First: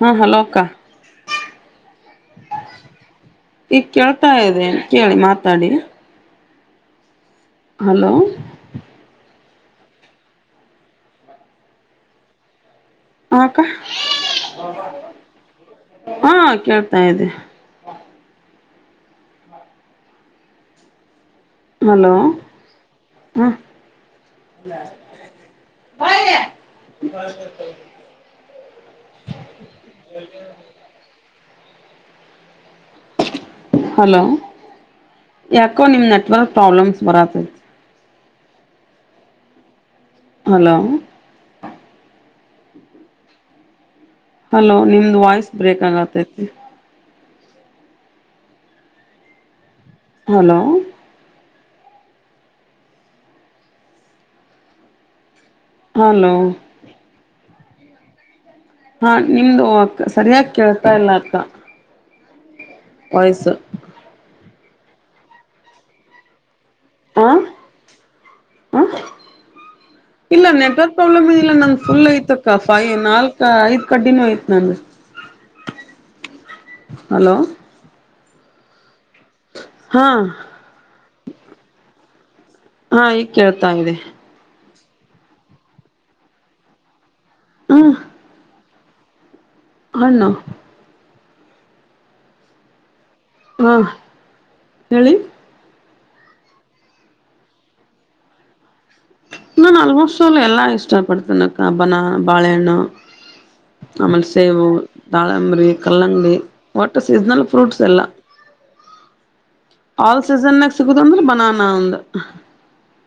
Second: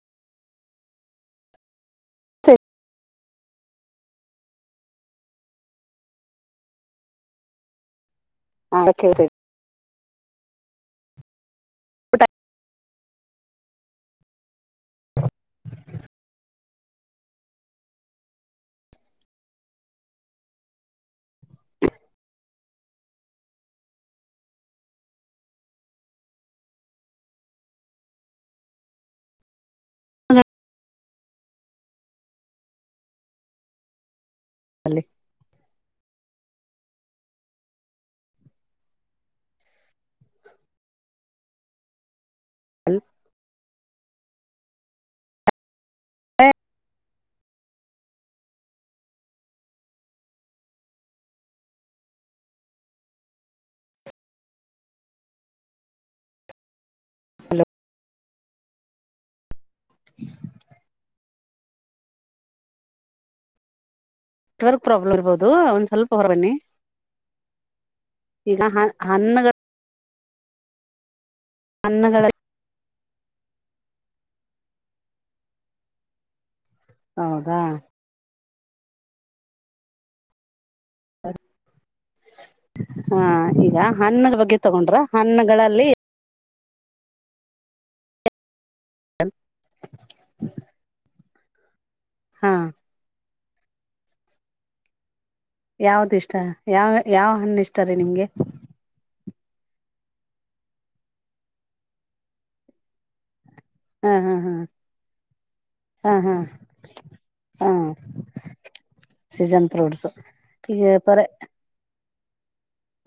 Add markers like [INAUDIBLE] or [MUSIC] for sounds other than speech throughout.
ಹಾ ಹಾಲೋಕ್ಕ ಸರಿ ಈಗ ಕೇಳ್ತಾ ಇದೆ ಕೇಳಿ ಮಾತಾಡಿ ಹಲೋ ಹಾ ಕೇಳ್ತಾ ಟ ಹಕ್ಕ ಹಾ ಕೇಳ್ತಾ ಇದೆ ಹ [UNINTELLIGIBLE] [UNINTELLIGIBLE] ಹಲೋ ಯಾಕೋ ನಿಮ್ ನೆಟ್ವರ್ಕ್ ಪ್ರಾಬ್ಲಮ್ಸ್ ಬರತ್ತತ್ ಹಲೋ ಹಲ್ ಹಲೋ ನಿಮ್ದ್ ವಾಯ್ಸ್ ಬ್ರೇಕ್ ಆಗತೈತಿ ನೆಟ್ವರ್ಕ್ ಹಲೋ ಹಲೋ ಹಾ ನಿಮ್ದು ಅಕ್ಕ ಸರಿಯಾಗಿ ಕೇಳ್ತಾ ಇಲ್ಲಾ ಅಕ್ಕ ವಾಯ್ಸು ನೆಟ್ವರ್ಕ್ ಪ್ರಾಬ್ಲಮ್ ಇರ್ಬಹದು ಒಂದ್ ಸ್ವಲ್ಪ ಹೊರಬನ್ನಿ ಹಾ ಈಗ ಹಾ ಹ್ಣ ಇಲ್ಲ ನೆಟ್ವರ್ಕ್ ಪ್ರಾಬ್ಲಮ್ ಇದಿಲ್ಲ ನನ್ ಫುಲ್ ಹಣ್ಣುಗಳ ಐತಕ್ಕ ಫೈಏನ್ ನಾಲ್ಕ ಐದ್ ಕಡ್ಡಿನೂ ಆಯ್ತ್ ನನ್ ಹೌದಾ ಹಾ ಹಾ ಈಗ ಕೇಳ್ತಾ ಈಗ ಇದೆ ಹನ್ನರ ಬಗ್ಗೆ ತಗೊಂಡ್ರ ಹಣ್ಣಗಳಲ್ಲಿ ಹ ಹ ಹಣ್ಣು ಹಾ ಹಾ ಹೇಳಿ ಯಾವ್ದ ಇಷ್ಟ ಯಾವ ಯಾವ ಹಣ್ಣು ಇಷ್ಟ ರೀ ನಿಂಗೆ ನಾ ಆಲ್ಮೋಸ್ಟ್ ಅವ ಎಲ್ಲಾ ಇಷ್ಟ ಪಡ್ತೇನಕ್ಕ ಹಬ್ಬನ ಬಾಳೆಹಣ್ಣು ಹಾ ಆಮೇಲೆ ಹಾ ಹಾ ಸೇವು ದಾಳಂಬಿ ಹಾ ಕಲ್ಲಂಗಡಿ ಹಾ ಒಟ್ಟ ಸೀಸ್ನಲ್ ಫ್ರೂಟ್ಸ್ ಎಲ್ಲ ಸೀಜನ್ ಆಲ್ ಸೀಸನ್ಗ ಸಿಗುದ ಅಂದ್ರೆ ಬನಾನ ಅಂದ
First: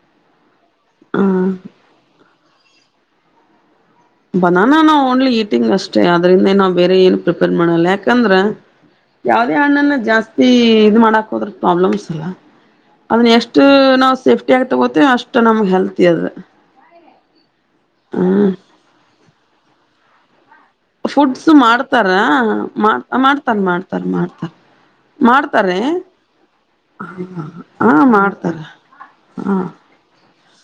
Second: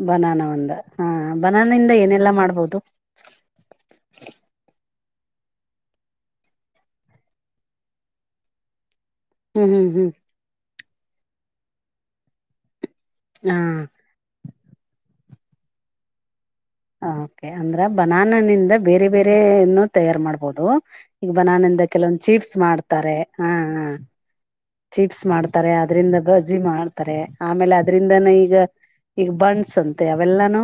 ಬನಾನ ಒಂದ ಹಾ ಬನಾನಿಂದ ಏನೆಲ್ಲಾ ಮಾಡ್ಬೋದು ಬನಾನ ನಾ ಓನ್ಲಿ ಈಟಿಂಗ್ ಅಷ್ಟೇ ಅದ್ರಿಂದ ನಾವ್ ಬೇರೆ ಏನು ಪ್ರಿಪೇರ್ ಮಾಡಲ್ಲ ಯಾಕಂದ್ರ ಹ ಯಾವದೇ ಹಣ್ಣನ್ನ ಜಾಸ್ತಿ ಇ ಮಾಡಾಕ್ ಹೋದ್ರ ಪ್ರಾಬ್ಲಮ್ಸ್ ಇಲ್ಲ ಅದನ್ನ ಹಾ ಎಷ್ಟು ನಾವು ಸೇಫ್ಟಿ ಆಗ ತಗೋತವಿ ಅಷ್ಟ್ ನಮಗ್ ಹೆಲ್ತಿ ಅದ ಹ ಕೆ ಅಂದ್ರ ಬನಾನನಿಂದ ಬೇರೆ ಬೇರೆನ್ನು ತಯಾರು ಮಾಡ್ ಬದು ಈಗ ಫುಡ್ಸ್ ಬನಾನಿಂದ ಮಾಡ್ತಾರ ಕೆಲವೊಂದು ಚೀಪ್ಸ್ ಮಾಡ್ ಮಾಡ್ತಾರೆ ಹ ಮಾಡ್ತಾರ ಹ ಮಾಡ್ತಾರ ಮಾಡ್ತಾರ ಚಿಪ್ಸ್ ಮಾಡ್ತಾರೆ ಅದ್ರಿಂದ ಬಜಜಿ ಮಾಡ್ತಾರೆ ಆಮೇಲೆ ಹಾ ಅದ್ರಿಂದಾನ ಈಗ ಮಾಡ್ತಾರ ಈಗ ಹಾ ಬಂಡ್ಸ್ ಅಂತೆ ಅವೆಲ್ಲಾನೂ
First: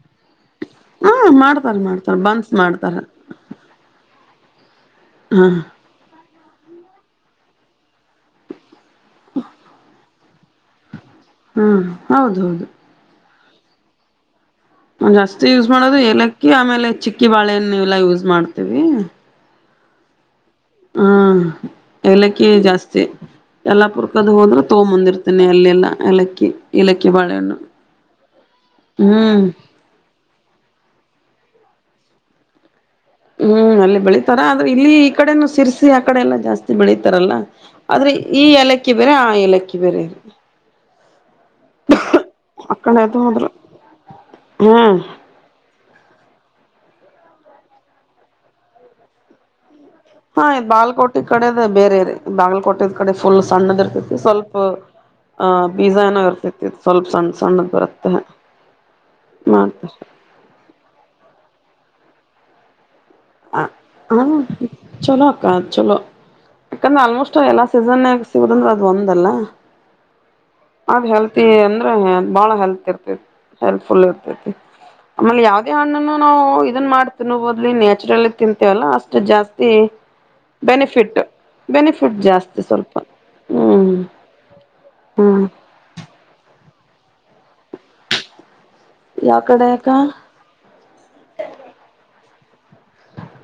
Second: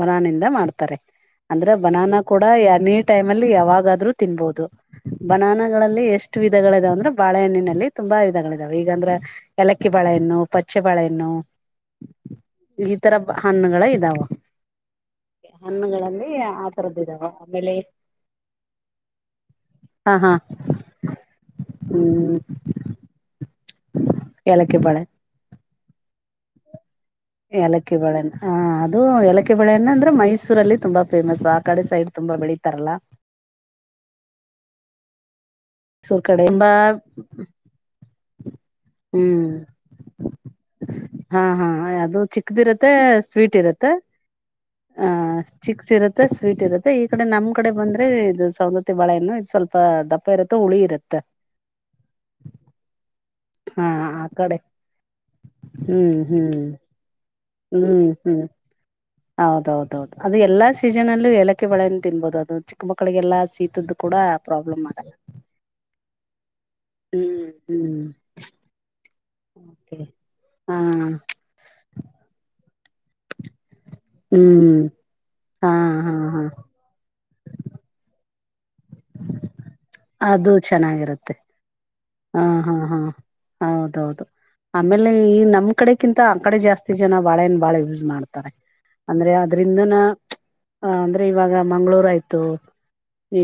ಮನಾನಿಂದ ಮಾಡ್ತಾರೆ ಹಾ ಅಂದ್ರೆ ಮಾಡ್ತಾರ ಮಾಡ್ತಾರ ಬನಾನಾ ಬನ್ಸ್ ಕೂಡನಿ ಮಾಡ್ತಾರ ಟೈಮ್ ಅಲ್ಲಿ ಯಾವಾಗಾದ್ರೂ ತಿನ್ಬಹದು ಹಾ ಬನಾನಗಳಲ್ಲಿ ಎಷ್ಟು ವಿಧಗಳ ಇದಾವ ಅಂದ್ರೆ ಬಾೆಹಣ್ಣಿನಲ್ಲಿ ತುಂಬ ವಿಧಗಳ ಇದಾವ ಈಗಂದ್ರೆ ಎಲಕ್ಕಿ ಬಾೆಹಣ್ಣು ಪಚ್ಚೆ ಬಳೆನು ಹಾ ಹೌದೌದು ಈ ತರ ಹಣ್ಣುಗಳ ಇದಾವ ಜಾಸ್ತಿ ಯೂಸ್ ಮಾಡೋದು ಹಣ್ಣುಗಳಲ್ಲಿ ಏಲಕ್ಕಿ ಆ ಆಮೇಲೆ ತರದ್ದಿದಾವ ಚಿಕ್ಕಿ ಆಮೇಲೆ ಬಾಳೆನ್ನ ಎಲ್ಲಾ ಯೂಸ್ ಮಾಡ್ತೀವಿ ಹಾ ಹಾ ಹೂ ಹ್ಮ್ ಎಲಕ್ಕಿ ಜಾಸ್ತಿ ಎಲ್ಲಾ ಪುರ್ಕದ ಹೋದ್ರೆ ಏಲಕ್ಕಿ ಬಾಳೆ ತಗೊಂಬಂದಿರ್ತೇನೆ ಅಲ್ಲೆಲ್ಲಾ ಎಲಕ್ಕಿ ಇಲಕ್ಕಿ ಲಕ್ಕಿ ಬಳೆಣ್ಣ ಹ ಅದು ಹ್ಮ್ ಲಕ್ಕಿ ಬಳೆಣ್ಣ ಅಂದ್ರೆ ಮೈಸೂರಲ್ಲಿ ತುಂಬಾ ಫೇಮಸ್ ಆ ಕಡೆ ಸೈಡ್ ತುಂಬಾ ಬೆಳಿತಾರಲ್ಲಾ ಹೂ ಅಲ್ಲಿ ಬೆಳಿತಾರ ಆದ್ರೆ ಇಲ್ಲಿ ಈ ಕಡೆ. ಸಿರ್ಸಿ ಆ ಕಡೆ ಮೈಸೂರ್ ಎಲ್ಲಾ ತುಂಬಾ ಜಾಸ್ತಿ ಬೆಳೀಿತಾರಲ್ಲ ಆದ್ರೆ ಈ ಎಲೆ. ಕ್ಕಿ ಬೇರೆ ಆ ಹ್ಮ್ ಏಲಕ್ಕಿ ಬೇರೆರಿ. ಹಾ ಹಾ ಅದು ಚಿಕ್ಕದಿರತ್ತೆ ಅಕ್ಕಡೆ ಅದು ಹೋದ್ರು ಸ್ವೀಟ್ ಇರತ್ತೆ. ಹ್ಮ್ ಹ ಚಿಕ್ಸ್ ಇರತ್ತೆ. ಮತ್ತ ಸ್ವೀಟ್ ಇರುತ್ತೆ ಈ ಕಡೆ ನಮ್ ಕಡೆ ಬಂದ್ರೆ ಇದು ಸೌಂದತಿ ಬಾಳೆಏನ್ನು ಇದು ಸ್ವಲ್ಪ. ದಪ್ಪ ಹಾ ಇರತ್ತೆ ಇ್ ಹುಳಿ ಇರತ್ತೆ ಬಾಗಲ್ಕೋಟೆ ಕಡೆದ ಬೇರೆ ಬಾಗಲಕೋಟೆ ಕಡೆ. ಫುಲ್ ಸಣ್ಣದ ಹಾ ಇರ್ತೈತಿ ಆ ಸ್ವಲ್ಪ ಕಡೆ ಆ್ ಬೀಜ ಏನೋ ಇರ್ತೈತಿ ಸ್ವಲ್ಪ ಸಣ್ಣ. ಸಣ್ಣದ ಹೂ ಬರುತ್ತೆ ಹೂ ಮಾಡ್ತಾರೆ ಹೌದೌದೌದು ಅದು ಎಲ್ಲಾ ಸೀಸನ್ ಅಲ್ಲೂ ಏಲಕ್ಕಿ ಬಾಳೆ ತಿನ್ಬಹುದು ಅದು ಚಿಕ್ಕ. ಮಕ್ಕಳಿಗೆಲ್ಲಾ ಹ ಶೀತದ್ದು ಕೂಡ ಹ ಪ್ರಾಬ್ಲಮ್ ಆಗಲ್ಲ ಚಲೋ ಅಕ್ಕಾ ಚಲೋ. ಯಾಕಂದ್ರೆ ಆಲ್ಮೋಸ್ಟ್ ಹ್ಮ್ ಎಲ್ಲಾ ಹ್ಮ್ ಸೀಸನ್ೇ ಸಿಗುದಂದ್ರ ಅ್ ಒಂದಲ್ಲ. ಹಾ ಅದ್ ಹೆಲ್ತಿ ಅಂದ್ರೆ ಬಾಳ ಹೆಲ್ತ್ ಇರ್ತತಿ. ಹೆಲ್ಪ್ಫುಲ್ ಇರ್ತೈತಿ ಹ್ಮ್ ಆಮೇಲೆ ಹಾ ಯಾವ್ದೇ ಹಾ ಹಣ್ಣನ್ನುನು ನಾವು ಹಾ ಇದನ್ ಮಾಡ್ ತಿಂಬೋದು ತಿಂತೇವಲ್ಲ ಅಷ್ಟು ಜಾಸ್ತಿ. ಅದು ಬೆನಿಫಿಟ್ ಚೆನ್ನಾಗಿರುತ್ತೆ ಬೆನಿಫಿಟ್ ಹಾ ಜಾಸ್ತಿ ಹಾ ಸ್ವಲ್ಪ ಹಾ ಹೂ ಹೌದೌದು ಆಮೇಲೆ ಈ ನಮ್ ಕಡೆಗಿಂತ ಆ ಕಡೆ ಜಾಸ್ತಿ ಜನ ಬಾಳೆನ್ ಬಾಳ ಯೂಸ್ ಮಾಡ್ತಾರೆ. ಅಂದ್ರೆ ಯಾವ ಕಡೆ ಅಕ್ಕ ಅದ್ರಿಂದನ ಅಂದ್ರೆ ಇವಾಗ ಮಂಗ್ಗಳೂರ್ ಆಯ್ತು.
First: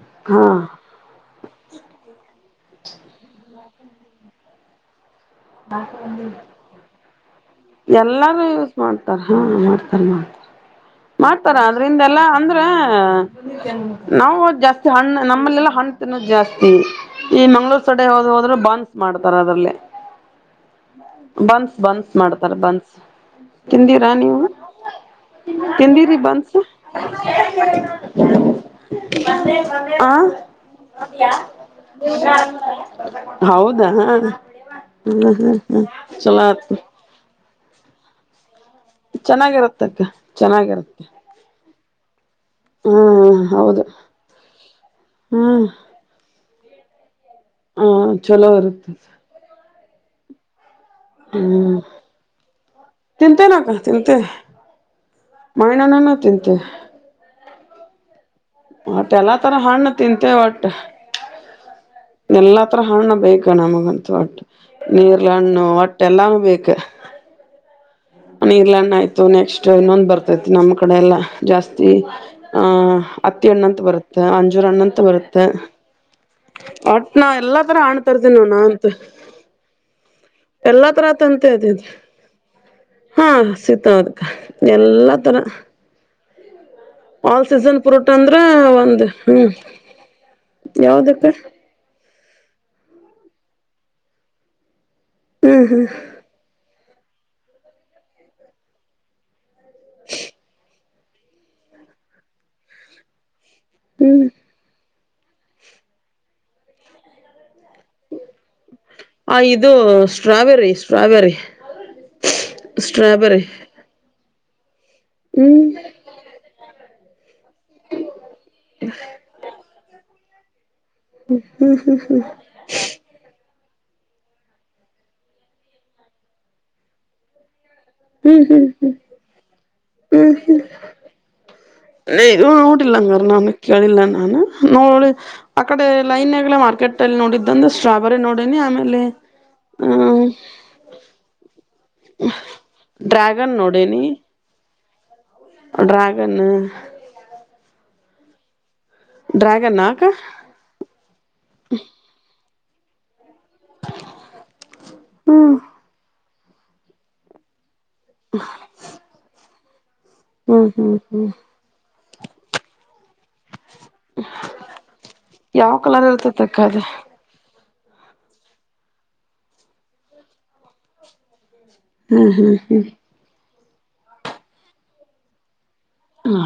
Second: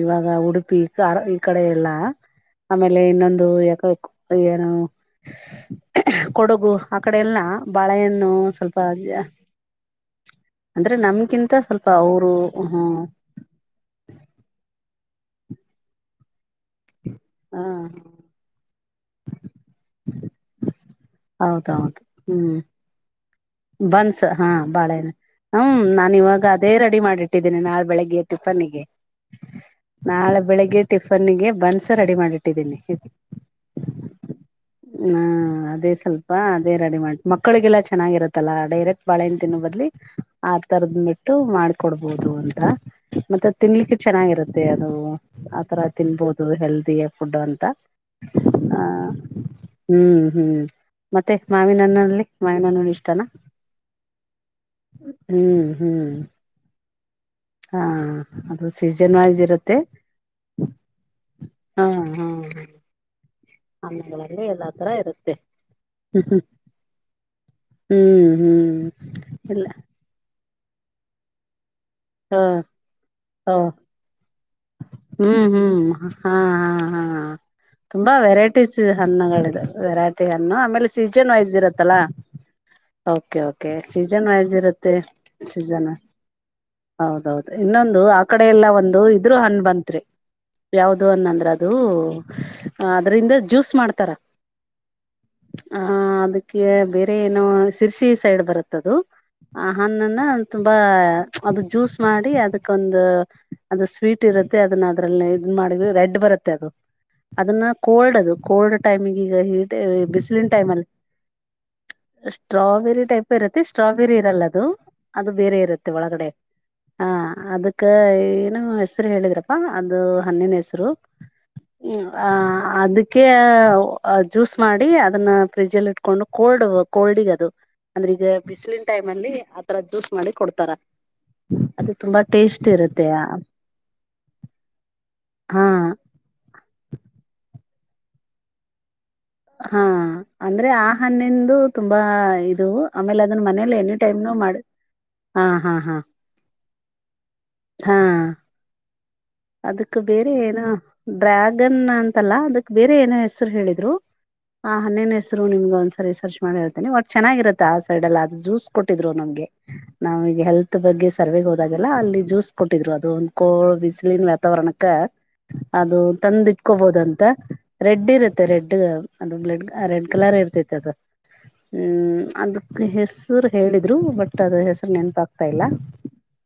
ಇವಾಗ ಹಾ ಉಡುಪಿ ಈ ಕಡೆ ಎಲ್ಲ. ಆಮೇಲೆ ಇನ್ನೊಂದು ಯಾಕ ಏನು. ಕೊಡಗು ಆ ಕಡೆ ಎಲ್ಲ ಬಾಳೆಹಣ್ಣು ಎಲ್ಲಾರು ಯೂಸ್ ಸ್ವಲ್ಪ ಜ ಮಾಡ್ತಾರ ಹಾ ಮಾಡ್ತಾರ ಮಾಡ್ತಾರ. ಅಂದ್ರೆ ನಮ್ಗಿಂತ ಮಾಡ್ತಾರ ಸ್ವಲ್ಪ ಅದ್ರಿಂದ ಎಲ್ಲ ಅವರು ಅಂದ್ರ ಹ್ಮ ನಾ ಜಾಸ್ತಿ ಹಣ್ಣ ನಮ್ಮಲ್ಲೆಲ್ಲಾ ಹಣ್ ತಿನ್ನುೋದು ಜಾಸ್ತಿ ಈ ಹ ಮಂಗ್ಗಳೂರ್ ಸಡೆ ಹೋದ್ ಹೋದ್ರು ಬ ಮಾಡ್ತಾರ ಅದ್ರಲ್ಲೇ ಬನ್ಸ್ ಬನ್ಸ್ ಮಾಡ್ತಾರ ಬನ್ಸ ಬಂಸ ಹಾ ಬಾಳೆ ಹೂ ನಾನ ತಿಂದಿರಿ ಇವಾಗ ಬನ್ಸ್ ಅದೇ ರೆಡಿ ಮಾಡಿಟ್ಟಿದ್ದೀೇನೆ ನಾಳೆ ಬೆಳಗ್ಗೆ ಟಿಫನ್ಿಗೆ ಆ ನಾಳೆ ಬೆಳಿಗ್ಗೆ ಟಿಫನ್ಿಗೆ ಬನ್ಸ ರೆಡಿ ಮಾಡಿಟ್ಟಿದ್ದೀನಿ ಹೌದಾ ಹ್ಮ್ ಹೂ ಹ್ಮ್ ಹ್ಮ್ ಅದೇ ಸ್ವಲ್ಪ ಚಲೋ ಅದೇ ಆಯ್ತು ರೆಡಿ ಮಾಡ್ತ ಮಕ್ಕಳಿಗೆಲ್ಲಾ ಚೆನ್ನಾಗಿರತ್ತಲ್ಲ ಡಕ್ಟ್ ಬಾಳೆ ತಿನ್ನಲಿ ಚೆನ್ನಾಗಿರತ್ತಕ್ಕ ಆ ತರದ ಚೆನ್ನಾಗಿರುತ್ತೆ ಬಿಟ್ಟು ಮಾಡಕೊಡ್ಬಹುದು ಅಂತ ಮ ಹ್ಮ್ ಹೌದು ಲಿಕ್ಕೆ ಚೆನ್ನಾಗಿರುತ್ತೆ ಅದು ಹ್ಮ್ ಆತರ ತಿನ್ಬಹುದು ಹೆಲ್ದಿ ಫುಡ್ಡು ಅಂತ ಹ ಚಲೋ ಇರುತ್ತೆ ಹೂ ಹೂ ಮತ್ತೆ ಮಾವಿನನ್ನಲ್ಲಿ ಮಾವಿನ್ಣ ಇ ತಿಂತೆೇನಕ್ಕ ತಿಂತೆ ಹ್ಮ್ ಹ್ಮ್ ಮಾವಿನಹಣ್ಣು ತಿಂತಾನೆ ಹಾ ಅದು ಮತ್ತೆ ಸೀಸನ್ ಎಲ್ಲಾ ವೈಸ್ ತರ ಇರುತ್ತೆ ಹಣ್ಣು ತಿಂತೆೇ ಒಟ್ಟು ಹಾ ಹಾ ಎಲ್ಲಾತ್ರರ ಹಣ್ಣ ಬೇಕ ನಮಗಂತ ಒಟ್ಟು ಹಣ್ಣುಗಳಲ್ಲಿ ಎಲ್ಲಾ ತರ ನೀರ್ ಇರುತ್ತೆ ಹಣ್ಣು ಹೊಟ್ಟೆ ಎಲ್ಲಾನು ಬೇಕ ಹ್ಮ್ ಹ್ಮ್ ಹ್ಮ್ ಇರ್ಲ್ಲಣ್ಣಯ್ತು ಹ್ಮ್ ಇಲ್ಲ ನೆಕ್ಸ್ಟ್ ಇನ್ನೊಂದ್ ಬರ್ತೈತಿ ನಮ್ಮ್ ಕಡೆ ಎಲ್ಲಾ ಜಾಸ್ತಿ ಹ ಆಹ ಹತ್ತಿ ಹ ಅಣ್ಣಂತ ಬರುತ್ತೆ ಅಂಜೂರ ಅಣ್ಣಂತ ಬರುತ್ತೆ ಹ್ಮ್ ಹ್ಮ್ ಹಾ ಹಾ ಹಾ ಒಟ್ ನಾ ಎಲ್ಲಾ ತರ ಹಣ್ ತುಂಬಾ ತರ್ತೀನಿ ನಾ ವೆರೈಟೀಸ್ ಅಂತ ಹಣ್ಣಗಳಿದ ವೆರೈಟಿ ಹಣ್ಣು ಆಮೇಲೆ ಎಲ್ಲಾ ತರ ಸೀಸನ್ ತಂತೆ ವೈಸ್ ಅದ ಇರತ್ತೆ ಹಾ ೆ ಕೆ ಸಿಗ್ತಾವದಕ್ಕ ಸೀಸನ್ ವೈಸ್ ಇರುತ್ತೆ ಎಲ್ಲಾ ತರ ಸೀಸನ್ ಆಲ್ ಹೌದೌದು ಸೀಸನ್ ಇನ್ನೊಂದು ಫ್ರೂಟ್ ಆ ಅಂದ್ರ ಕಡೆ ಎಲ್ಲಾ ಒಂದು ಇದ್ರರು ಹ್ಮ್ ಹನ್ ಬಂತ್ರಿ ಯಾವ್ದ ಯಾವ್ದಕ್ಕ ಅನ್ನಂದ್ರ ಅದು ಅದ್ರಂದ ಜ್ಯೂಸ್ ಮಾಡ್ತಾರ ಹ್ಮ್ ಹ್ಮ್ ಅದಕ್ಕೆ ಶರ್ಸಿ ಸೈಡ್ ಬರುತ್ತದು ಆ ಹಣ್ಣನ್ನ ತುಂಬಾ ಅದು ಜ್ಯೂಸ್ ಮಾಡಿ ಅದಕ್ಕೊಂದು ಅದು ಸ್ವೀಟ್ ಹ್ಮ್ ಇರುತ್ತೆ ಅದನ್ನ ಅದ್ರಲ್ಲಿ ಇದ ಮಾಡ ರೆಡ್ ಬರುತ್ತೆ ಅದು ಅದನ್ನ ಕೋಲ್ಡ್ ಅದು ಕೋಲ್ಡ್ ಟೈಮಿಗೆ ಈಗ ಆ ಇದು ಹೀಟ್ ಬಿಸಿಲಿನ ಟೈಮ್ ಸ್ಟ್ರಾಬೆರಿ ಅಲ್ಲಿ ಸ್ಟ್ರಾಬೆರಿ ಸ್ಟ್ರಾಬೆರಿ ಟೈಪ್ ಇರತ್ತೆ ಸ್ಟ್ರಾಬೆರಿ ಇರಲ್ಲ ಅದು ಬೇರೆ ಹ್ಮ್ ಇರುತ್ತೆ ಒಳಗಡೆ ಹ ಅದಕ್ಕೆ ನ ಹೆಸರು ಹೇಳಿದ್ರಪ್ಪಾ ಅದು ಹಣ್ಣಿನ ಹೆಸರು ಆ ಅದಕ್ಕೆ ಜ್ಯೂಸ್ ಮಾಡಿ ಅದನ್ನ ಫ್ರಿಜ್ ಅಲ್ಲಿ ಇಟ್ಕೊಂಡು ಕೋಲ್ಡ್ ಕೋಲ್ಡಿಗ ಅದು ಅಂದ್ರೆ ಈಗ ಹ್ಮ್ ಹ್ಮ್ ಹ್ಮ್ ಬಿಸಿಲಿನ ಟೈಮ್ ಅಲ್ಲಿ ಆತರ ಜ್ಯೂಸ್ ಹ್ಮ್ ಮಾಡಿ ಕೊಡ್ತಾರ ಅದು ತುಂಬಾ ಇದು ಟೇಸ್ಟ್ ಇರುತ್ತೆ ನೋಡಿಲ್ಲಂಗಾರ ನಾನ ಕೇಳಿಲ್ಲ ನಾನು ನೋ ಹಾ ಆಕಡೆ ಲೈನ್ ಆಗ್ಲ ಮಾರ್ ಪಕೆಟ್ಟ ಅಲ್ಲಿ ನೋಡಿದ್ದ್ರೆ ಸ್ಟ್ರಾಬೆರಿ ನೋಡಿನಿ ಆಮೇಲೆ ಹಾ ಹ್ಮ ಅಂದ್ರೆ ಆ ಹಣ್ಣಿಂದು ತುಂಬಾ ಇದು ಆಮೇಲೆ ಅದನ್ ಡ್ರ್ಯಾಗನ್ ಮನೇಲಿ ಎನಿ ಟೈಮ್ನು ಮಾಡ್ ಡ್ರಾಗನ್ನು ಹಾ ಡ್ರ್ಯಾಗನ್ ಅದಕ್ ಅಕ್ಕ ಬೇರೆ ಏನ ಡ್ರ್ಯಾಗನ್ ಅಂತಲ್ಲ ಅದಕ್ ಬೇರೆ ಏನ ಹೆಸ ಹೇಳಿದ್ರು ಹನ್ನೇನ್ ಹೆಸರು ಹ್ಮ್ ನಿಮಗ ಒಂದ್ರಿ ಸರ್ಚ್ ಮಾಡಿ ಹೇಳ್ತೇಿ ಬಟ್ ಚೆನ್ನಾಗಿರುತ್ತಾ ಸೈಡ್ಲ್ಲ ಅ ಜ್ಯೂಸ್ ಕೊಟ್ಟಿದ್ರು ನಮ್ಗೆ ನಾವ ಈಗ ಹ್ಮ್ ಹೆಲ್ತ್ ಹ್ಮ್ ಬಗ್ಗೆ ಹ್ಮ್ ಸರ್ವೆಗೆ ಹೋದಾಗೆಲ್ಲ ಅಲ್ಲಿ ಜ್ಯೂಸ್ ಕೊಟ್ಟಿದ್ರು ಅದು ಕೋ ಬಿಸಿಲಿನ ವಾತಾವರಣಕ್ಕ ಯಾವ ಅದು ಕಲರ್ ತಂದ್ ಇರ್ತತಕ್ಕ ಅದ ಇಟ್ಕೋಬೋದಂತ ರೆಡ್ ಇರುತ್ತೆ ರೆಡ್ ಅದುಡ್ ರೆಡ್ ಕಲರ್ ಇರ್ತಿೈತಿ ಅದು ಹ್ಮ್ ಅದಕ್ ಹೆಸರು ಹೇಳಿದ್ರು ಬಟ್ ಅದ ಹೆಸರು ನೆನಪಾಗ್ತಾ ಇಲ್ಲ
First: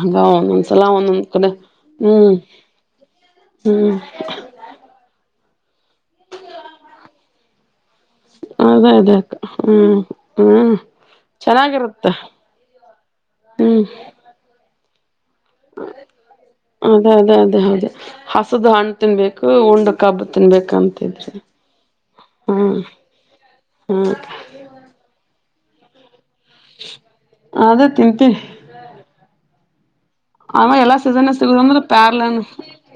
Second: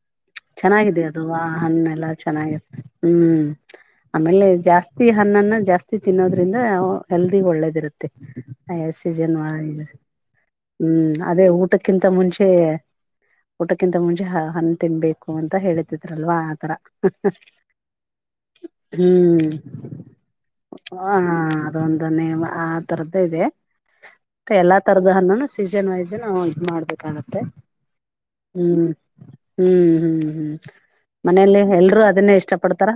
ಹಂಗ ಒಂದೊಂದ್ಸಲ ಚೆನ್ನಾಗಿದೆ ಒಂದೊಂದ್ ಅದುವಾ ಕಡೆ ಹಣ್ಣ ಎಲ್ಲ ಹ್ಮ್ ಚೆನ್ನಾಗಿ ಹ್ಮ್ ಹ್ಮ್ ಆಮೇಲೆ ಜಾಸ್ತಿ ಹಣ್ಣನ್ನ ಜಾಸ್ತಿ ತಿನ್ನೋದ್ರಿಂದ ಹೆಲ್ದಿ ಒಳ್ಳೇದಿರುತ್ತೆ ಅಯ ಅದೇ ಅದೇ ಅಕ್ಕ ಸೀಜನ್ ಹ್ಮ್ ಹ್ಮ್ ಅದೇ ಊಟಕ್ಕಿಂತ ಚೆನ್ನಾಗಿರುತ್ತೆ ಮುಂಚೆ ಹ್ಮ್ ಊಟಕ್ಕಿಂತ ಮುಂಚೆ ಹ ಹಣ್ಣ ತಿನ್ಬೇಕು ಅಂತ ಹೇಳತಿದ್ರಲ್ವಾ ಆತರ ಅ ಅದೇ ಅದೇ ಹೌದೇ ಹಸದು ಹಣ್ಣು ತಿನ್ಬೇಕು ಹ್ಮ್ ಉಂಡು ಕಬ್ಬ ಹ ತಿನ್ಬೇಕಂತಿದ್ರಿ ಅದೊಂದು ಆ ತರದ್ದ ಇದೆ ಎಲ್ಲಾ ತರದ ಸೀಸನ್ ವೈಸ್ ನ ಇ ಮಾಡ್ಬೇಕಾಗತ್ತೆ ಅದೇ ತಿಂತೀವಿ ಹ್ಮ್ ಹ್ಮ್ ಹ್ಮ್ ಹ್ಮ್ ಆಮ ಎಲ್ಲಾ ಸೀಸನ್ ಮನೇಲಿ ಸಿಗುದಂದ್ರೆ ಎಲ್ರುೂ ಅದನ್ನೇ ಪ್ಯಾರ್ಲನ್ ಇಷ್ಟ ಪಡ್ತಾರ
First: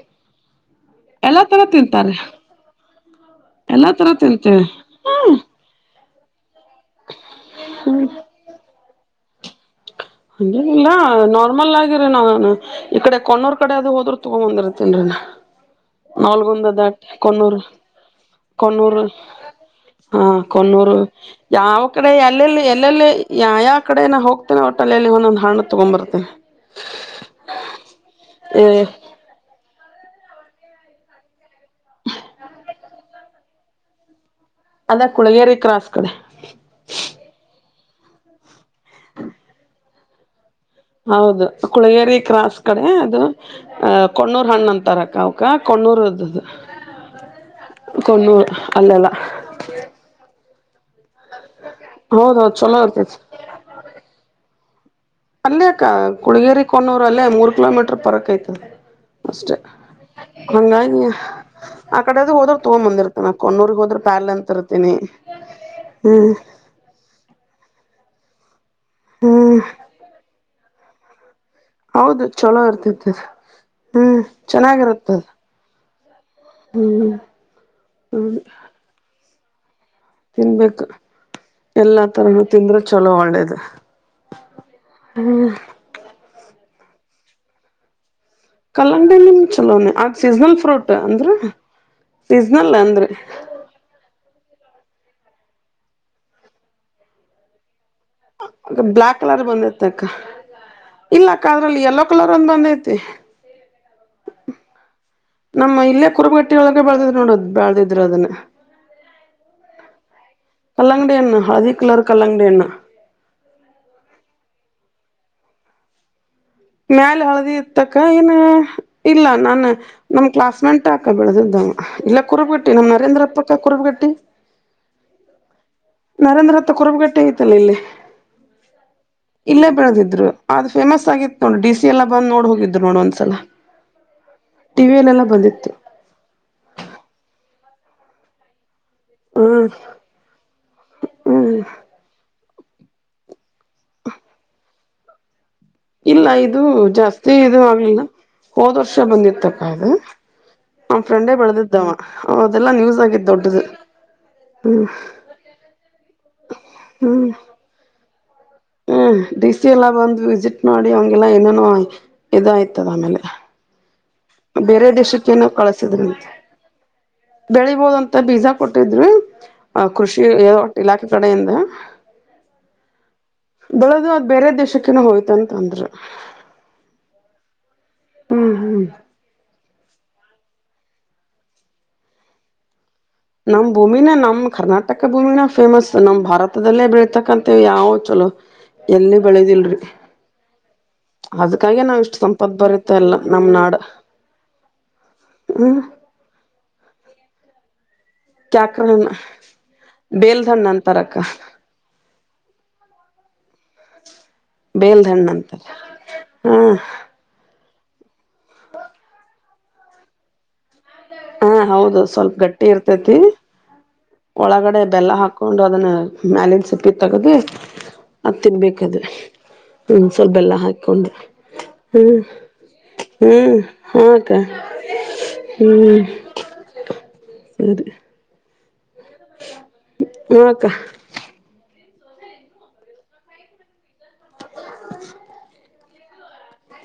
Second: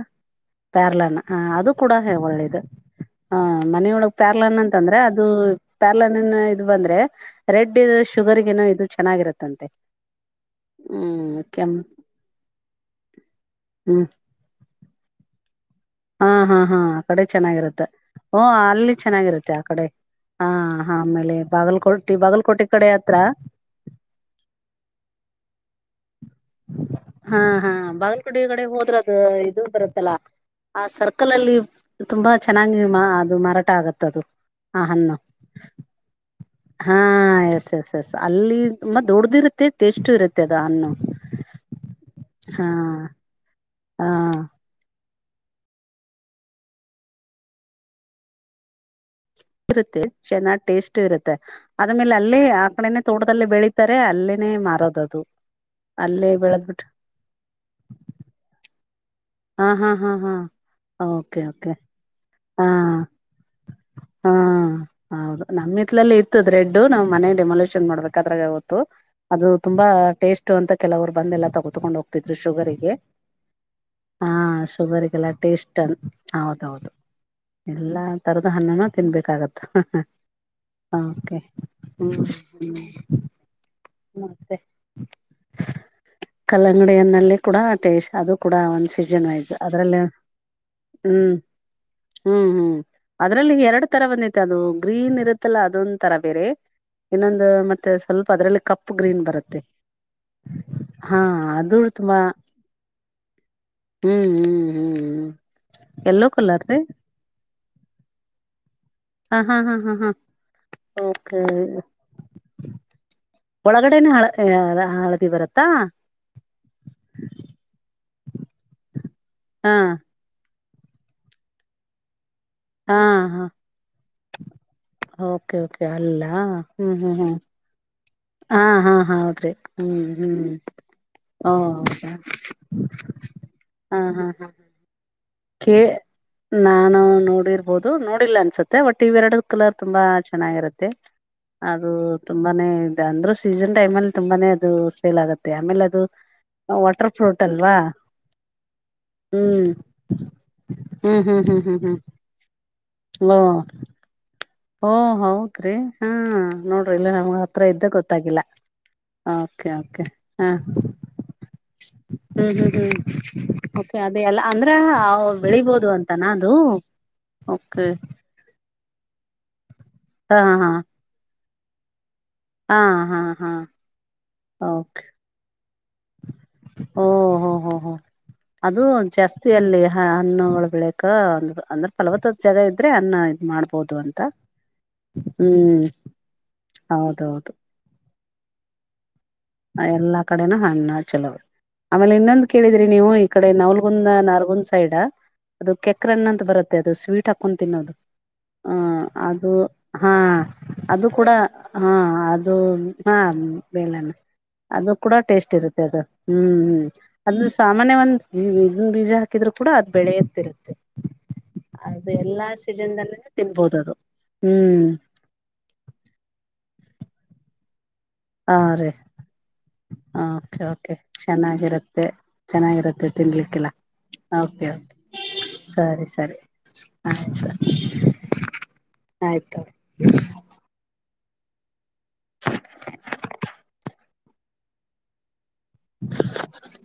ಪ್ಯಾರ್ಲನ ಹ ಎಲ್ಲಾ ತರ ಅದು ಕೂಡ ತಿಂತಾರೆ ಒಳ್ಳೇದು ಹ ಎಲ್ಲಾ ಮನೆಯ ತರ ಒಳಗ್ ಪ್ಯಾರ್ಲನ್ ತಿಂತೇವಿ ಅಂತಂದ್ರೆ ಅದು ಹ್ಮ್ ಪ ಲ ಇದು ಬಂದ್ರೆ ರೆಡ್ ಶುಗರ್ಗಏನೋ ಇದು ಚೆನ್ನಾಗಿರತ್ತಂತೆ ಹಂಗಿ ಇಿಲ್ಲ ಹ್ಮ್ ಕೆಂ ನಾರ್ಮಲ್ ಆಗಿರಿ ನಾ ಈ ಕಡೆ ಕಣ್ಣೂರ್ ಕಡೆ ಅದು ಹ್ಮ್ ಹೋದ್ರರು ತುಂಬಾ ಬಂದರ ತಿನೋಣ ಹಾ ಹಾ ಹಾ ಆ ಕಡೆ ಚೆನ್ನಾಗಿರುತ್ತೆ ಓ ಅಲ್ಲಿ ಕೊಣ್ಣೂರು ಚೆನ್ನಾಗಿರುತ್ತೆ ಆ ಕಡೆ ಹಾ ಹಾ ಕೊನ್ನೂರು ಆಮೇಲೆ ಯಾವ ಕಡೆ ಬಾಗಲಕೋಟೆ ಎಲ್ಲೆಲ್ಲಿ ಬಾಗಲಕೋಟೆ ಕಡೆ ಎಲ್ಲೆಲ್ಲಿ ಹತ್ರ ಯ ಯಾವ ಕಡೆ ನ ಹೋಗ್ತೇನೆ ಹೊಟಲ್ಲಿ ಒಂದೊಂದು ಹಣ ಹಾ ಹಾ ಬಾಗಲಕುಡ ಕಡೆ ಬರ್ತೇನೆ ಹೋದ್ರೆ ಅದು ಇದು ಬರುತ್ತೆ ಲ್ಲ ಆ ಸರ್ಕಲ್ ಅಲ್ಲಿ ತುಂಬಾ ಚೆನ್ನಾಗಿ ಅದು ಮಾರಾಟ ಆಗತ್ತ ಅದು ಆ ಅದ ಹಣ್ಣು ಕುಳಗೇರಿ ಕ್ರಾಸ್ ಕಡೆ ಹಾ ಎಸ್ ಎಸ್ ಎಸ್ ಅಲ್ಲಿ ತು ದೊಡ್ದ ಇರುತ್ತೆ ಟೇಸ್ಟ್ ಇರುತ್ತೆ ಅದು ಹಣ್ಣು ಹೌದು ಕುಳಗೇರಿ ಕ್ರಾಸ್ ಹಾ ಕಡೆ ಅದು ಅಹ ಹಾ ಕಣ್ಣೂರ್ ಹಣ್ಣ ಅಂತರಕ ಅ ಕೊಣ್ಣೂರುದದು ಕೊಣ್ಣೂರು ಅಲ್ಲೆಲ್ಲ ಇರುತ್ತೆ ಚೆನ್ನಾಗ್ ಟೇಸ್ಟ್ ಇರುತ್ತೆ ಆದದ್ಮೇಲೆ ಅಲ್ಲೇ ಹೌದೌದು ಆ ಚಲೋ ಕಡೆನೇ ಇರ್ತೈತಿ ತೋಟದಲ್ಲಿ ಬೆಳತಾರೆ ಅಲ್ಲಿೇ ಮಾರದ ಅಲ್ಲಕ್ಕ ಕುಡಗೇರಿ ಕೊನ್ನೂರ್ ಅಲ್ಲೇ ಮೂರು ಕಿಲೋಮೀಟರ್ ಪರಾಕ್ ಆಗ್ತದೆ ಅಷ್ಟೆ ಹಾ ಹಾ ಹಾ ಹಾ ಹಂಗಾಗಿ ಓಕೆ ಓಕೆ ಆ ಕಡೆ ಹೋದ್ರರು ಹಾ ತೊಗೊಂಡ್ ಬಂದಿರ್ತ ನ ಕೊನ್ನೂರ್ಗ್ ಹೋದ್ರೆ ಪ್ಯಲ್ ಹಾ ಅಂತ ಇರ್ತನಿ ಹ್ಮ್ ಡೆಮಾಲೂಷನ್ ಮಾಡ್ಬೇಕಾದ್ರೆತ್ತು ಅದು ಹ್ಮ್ ತುಂಬಾ ಟೇಸ್ಟ್ ಅಂತ ಕೆಲವ್ರು ಬಂದಿಲ್ಲ ತ ಕೂತ್ಕೊಂಡ್ ಹೌದು ಹೋಗ್ತಿದ್ರು ಚಲೋ ಶುಗರ್ ಗೆ ಇರ್ತೈತಿ ಹ್ಮ್ ಹಾ ಚೆನ್ನಾಗಿರುತ್ತದ ಶುಗರ್ಗೆಲ್ಲ ಟೇಸ್ಟ್ ಅ ಹೌದೌದು ಎಲ್ಲಾ ಹ್ಮ್ ತರದ ಹಣ್ಣನ ತಿನ್ಬೇಕಾಗತ್ತು ತಿನ್ಬೇಕು ಎಲ್ಲಾ ಹ್ಮ್ ತರನೂ ಹ್ಮ್ ತಿಂದ್ರೆ ಚಲೋ ಒಳ್ಳೇದ ಮತ್ತೆ ಹ್ಮ್ ಕಲ್ಲಂಗಡಿಯನ್ನಲ್ಲಿ ಕೂಡ ಆ ಟೇಸ್ ಅದು ಕೂಡ ಒಂದ್ ಸೀಜನ್ ಕಲ್ಲಂಗಡಿನ ಆಯ್ತು ಚಲೋನೆ ಅದ್ರಲ್ಲಿ ಅದ್ ಸೀಸ್ನಲ್ ಫ್ರೂಟ್ ಅಂದ್ರ ಹ್ಮ್ ಹ್ಮ್ ಸೀಸ್ನಲ್ ಹ್ಮ್ ಅಂದ್ರೆ ಅದ್ರಲ್ಲಿ ಎರಡು ತರ ದೈತೆ ಅದು ಗ್ರೀನ್ ಇರುತ್ತಲ್ಲ ಅದೊಂದು ತರ ಬೇರೆ ಇನ್ನೊಂದು ಮತ್ತ ಮತ್ತೆ ಸ್ವಲ್ಪ ಅದರಲ್ಲಿ ಕಪ್ ಬ್ಲ್ಯಾಕ್ ಗ್ರೀನ್ ಕಲರ್ ಬರುತ್ತೆ ಬಂದೈತಕ್ಕ ಹಾ ಇಲ್ಲಕ್ಕ ಅದು ಅದ್ರಲ್ಲಿ ಯೆಲ್ಲೋ ತುಂಬಾ ಕಲರ್ ಒಂದ್ ಬಂದೈತಿ ಹ್ಮ್ ಹ್ಮ್ ಹ್ಮ್ ಹ್ಮ್ ಎಲ್ಲೋ ಕಲರ್ ರೀ ಬಾಳ್ದಿದ್ರು ಅದನ್ನ ಹಾ ಹಾ ಹಾ ಹಾ ಹಾ ಕಲ್ಲಾಂಗಡಿ ಎಣ್ಣ ಓಕೆ ಹಾದಿ ಕಲರ್ ಕಲ್ಲಾಂಗಡಿ ಎಣ್ಣ ಒಳಗಡೆನೆ ಹ ಹಳದಿ ಬರತ್ತಾ ಮ್ಯಾಲ ಹಳದಿ ಇತಕ್ಕ ಏನು ಇಲ್ಲ ನಾನ ಹಾ ನಮ ಕ್ಲಾಸ್ ಮೆಂಟ್ ಹಾಕ ಬೆಳದ್ದ ಇಲ್ಲ ಕುರುಪ ಕಟ್ಟಿ ನಮ್ಮ ಹಾ ಹಾ ನರೇಂದ್ರಪ್ಪಕ್ಕ ಕುರಿಪ ಕಟ್ಟಿ ಓಕೆ ಓಕೆ ಅಲ್ಲ ನರೇಂದ್ರ ಹತ್ರ ಹ್ಮ್ ಹ್ಮ್ ಕುರುಬುಗಟ್ಟೆ ಹ್ಮ್ ಐತಲ್ಲ ಇಲ್ಲಿ ಹಾ ಹಾ ಹೌದ್ರಿ ಇಲ್ಲೇ ಹ್ಮ್ ಬೆಳೆದಿದ್ರು ಹ್ಮ್ ಅದು ಫೇಮಸ್ ಆಗಿತ್ತು ಓ ನೋಡ ಡಿ ಸಿ ಎಲ್ಲ ಹೌದಾ ಬಂದು ನೋಡ್ ಹೋಗಿದ್ರು ನೋಡು ಒಂದ್ಸಲ ಹಾ ಹಾ ಹಾ ಹ ಟಿವಿಯಲ್ಲೆಲ್ಲ ಕ ಬಂದಿತ್ತು ನಾನು ನೋಡಿರ್ಬೋದು ನೋಡಿಲ್ಲ ಅನ್ಸತ್ತೆ ತ್ತ ಒಟ್ಟು ಇವೆರಡು ಹ್ಮ್ ಕಲರ್ ತುಂಬಾ ಚೆನ್ನಾಗಿರುತ್ತೆ ಹ್ಮ್ ಅದು ತುಂಬಾನೇ ಇ ಅಂದ್ರೂ ಸೀಸನ್ ಟೈಮ್ ಅಲ್ಲಿ ತುಂಬಾನೇ ಅದು ಸೇಲ್ ಆಗುತ್ತೆ ಇಲ್ಲ ಇದು ಜಾಸ್ತಿ ಇದು ಅಲ್ವಾ ಆಗ್ಲಿಲ್ಲ ಹೋದ್ ವರ್ಷ ಬಂದಿರ್ತಕ್ಕ ಹ್ಮ್ ನ್ ಹ್ಮ್ ಫ್ರೆಂಡೇ ಹ್ಮ್ ಹ್ಮ್ ಹ್ಮ್ ಬೆಳೆದಿದ್ದವ ಹ್ಮ್ ಅವ ಅದೆಲ್ಲಾ ನ್ಯೂಸ್ ಆಗಿದ್ದ ಓ ದೊಡ್ಡದು ಓ ಹೌದ್ರಿ ಹಾ ನೋಡ್ರಿ ಇಲ್ಲ ನಮ ಹತ್ರ ಇದ್ದ ಗೊತ್ತಾಗಿಲ್ಲ ಹ್ಮ ಡಿ ಸಿ ಓಕೆ ಎಲ್ಲ ಓಕೆ ಬಂದು ಹಾ ವಿಸಿಟ್ ಹ್ಮ್ ಮಾಡಿ ಅವಂಗೆಲ್ಲ ಏನೇನೋ ಹ್ಮ್ ಇದಯ್ತದ ಆಮೇಲೆ ಹ್ಮ್ ಓಕೆ ಅದೇ ಎಲ್ಲ ಅಂದ್ರ ಬೇರೆ ದೇಶಕ್ಕೇನೋ ಬೆಳಿಬೋದು ಅಂತಾನ ಕಳಸಿದ್ರಂತೆ ಅದು ಓಕೆ ಬೆಳಿಬೋದಂತ ಬೀಜಾ ಕೊಟ್ಟಿದ್ರರು ಕೃಷಿ ಹಾ ಹಾ ಒಟ್ಟ ಇಲಾಖೆ ಕಡೆಯಿಂದ ಹಾ ಹಾ ಹಾ ಬೆಳೆದು ಅದ್ ಬೇರೆ ದೇಶಕ್ಕೇನ ಕೆ ಹೋಯ್ತಂತ ಅಂದ್ರು ಓ ಹೋ ಹೋ ಹೋ ಹ್ಮ್ ಅದು ಹ್ಮ್ ಜಾಸ್ತಿ ಅಲ್ಲಿ ಹಾ ಹಣ್ಣ ಒ ಬಿಳಕ್ ಒಂದ್ರ ಅಂದ್ರೆ ಫವ ಜಾಗ ಇದ ನಮ್ ಭೂಮಿನ ನಮ ಕರ್ನಾಟಕ ಭೂಮಿನ ಹ್ಮ್ ಫೇಮಸ್ ನಮ್ ಭಾರತ ದಲ್ಲೇ ಹೌದೌದು ಬೀಳ್ತಕ್ಕಂತವು ಯಾವ ಚಲೋ ಎಲ್ಲಿ ಬೆಳೆದಿಲ್ರಿ ಎಲ್ಲಾ ಕಡೆನೂ ಹಣ್ಣಾಡ್ ಚಲೋವ್ರಿ ಅದಕ್ಕಾಗೆ ನಾವ್ ಆಮೇಲೆ ಇಷ್ಟ್ ಇನ್ನೊಂದ ಸಂಪತ್ ಕೇಳಿದ್ರಿ ಬರುತ್ತೆ ನೀವು ಎಲ್ಲ ಈ ನಮ್ ಕಡೆ ನಾಡ ನವಲ್ಗುಂದ್ ನಾರ್ಗುಂದ್ ಸೈಡ್ ಅದು ಹ್ಮ್ ಕೆಕ್ರಣ್ಣ ಅಂತ ಬರುತ್ತೆ ಅದು ಸ್ವೀಟ್ ಹಾಕೊಂಡು ತಿನ್ನೋದು ಕ ಹ ಕೇ [INAUDIBLE] ಅದು ಹಾ ಅದು ಕೂಡ ಹಾ ಅದು ಹಾ ಬೇಳ ಅದು ಬೇಲ್ದ ಕೂಡ ಹಣ್ಣ ಟೇಸ್ಟ್ ಅಂತಾರ ಇರುತ್ತೆ ಅದು ಹ್ಮ್ ಹಾ ಹ್ಮ್ ಅ್ರ ಸಾಮಾನ್ಯ ಒಂದ್ ಜೀ ಇದನ್ ಬೀಜ ಹಾಕಿದ್ರು ಕೂಡ ಅದ್ ಬೆಳೆಯತಿ ಇರುತ್ತೆ ಹಾ ಹೌದು ಸ್ವಲ್ಪ ಗಟ್ಟಿ ಇರ್ತತಿ ಸೀಸನ್ದಲ್ಲೂ ತಿನ್ಬೋದು ಅದು ಒಳಗಡೆ ಹ್ಮ್ ಬೆಲ್ಲ ಹಾಕೊಂಡು ಅದನ್ನ ಮ್ಯಾಲಿನ ಸಿಪ್ಪಿ ತೆಗೆದು ಹ ತಿನ್ಬೇಕದು ಹ್ಮ್ ಸ್ವಲ್ಪ ಬೆಲ್ಲ ಕೆ ಕೆ ಹಾಕೊಂಡು ಚೆನ್ನಾಗಿರುತ್ತೆ ಹ್ಮ್ ಚೆನ್ನಾಗಿರುತ್ತೆ ಹ್ಮ್ ಹಾ ಅಕ್ಕ ತಿನ್ಲಿಕ್ಕಿಲ್ಲಕ ಸರಿ ಹ್ಮ್ ಸರಿ ಆಯ್ತು ಸರಿ ಆಯ್ತು ಹ್ಞೂ ಅಕ್ಕ ಇಲ್ಲ [INAUDIBLE] ಇಲ್ಲ [INAUDIBLE]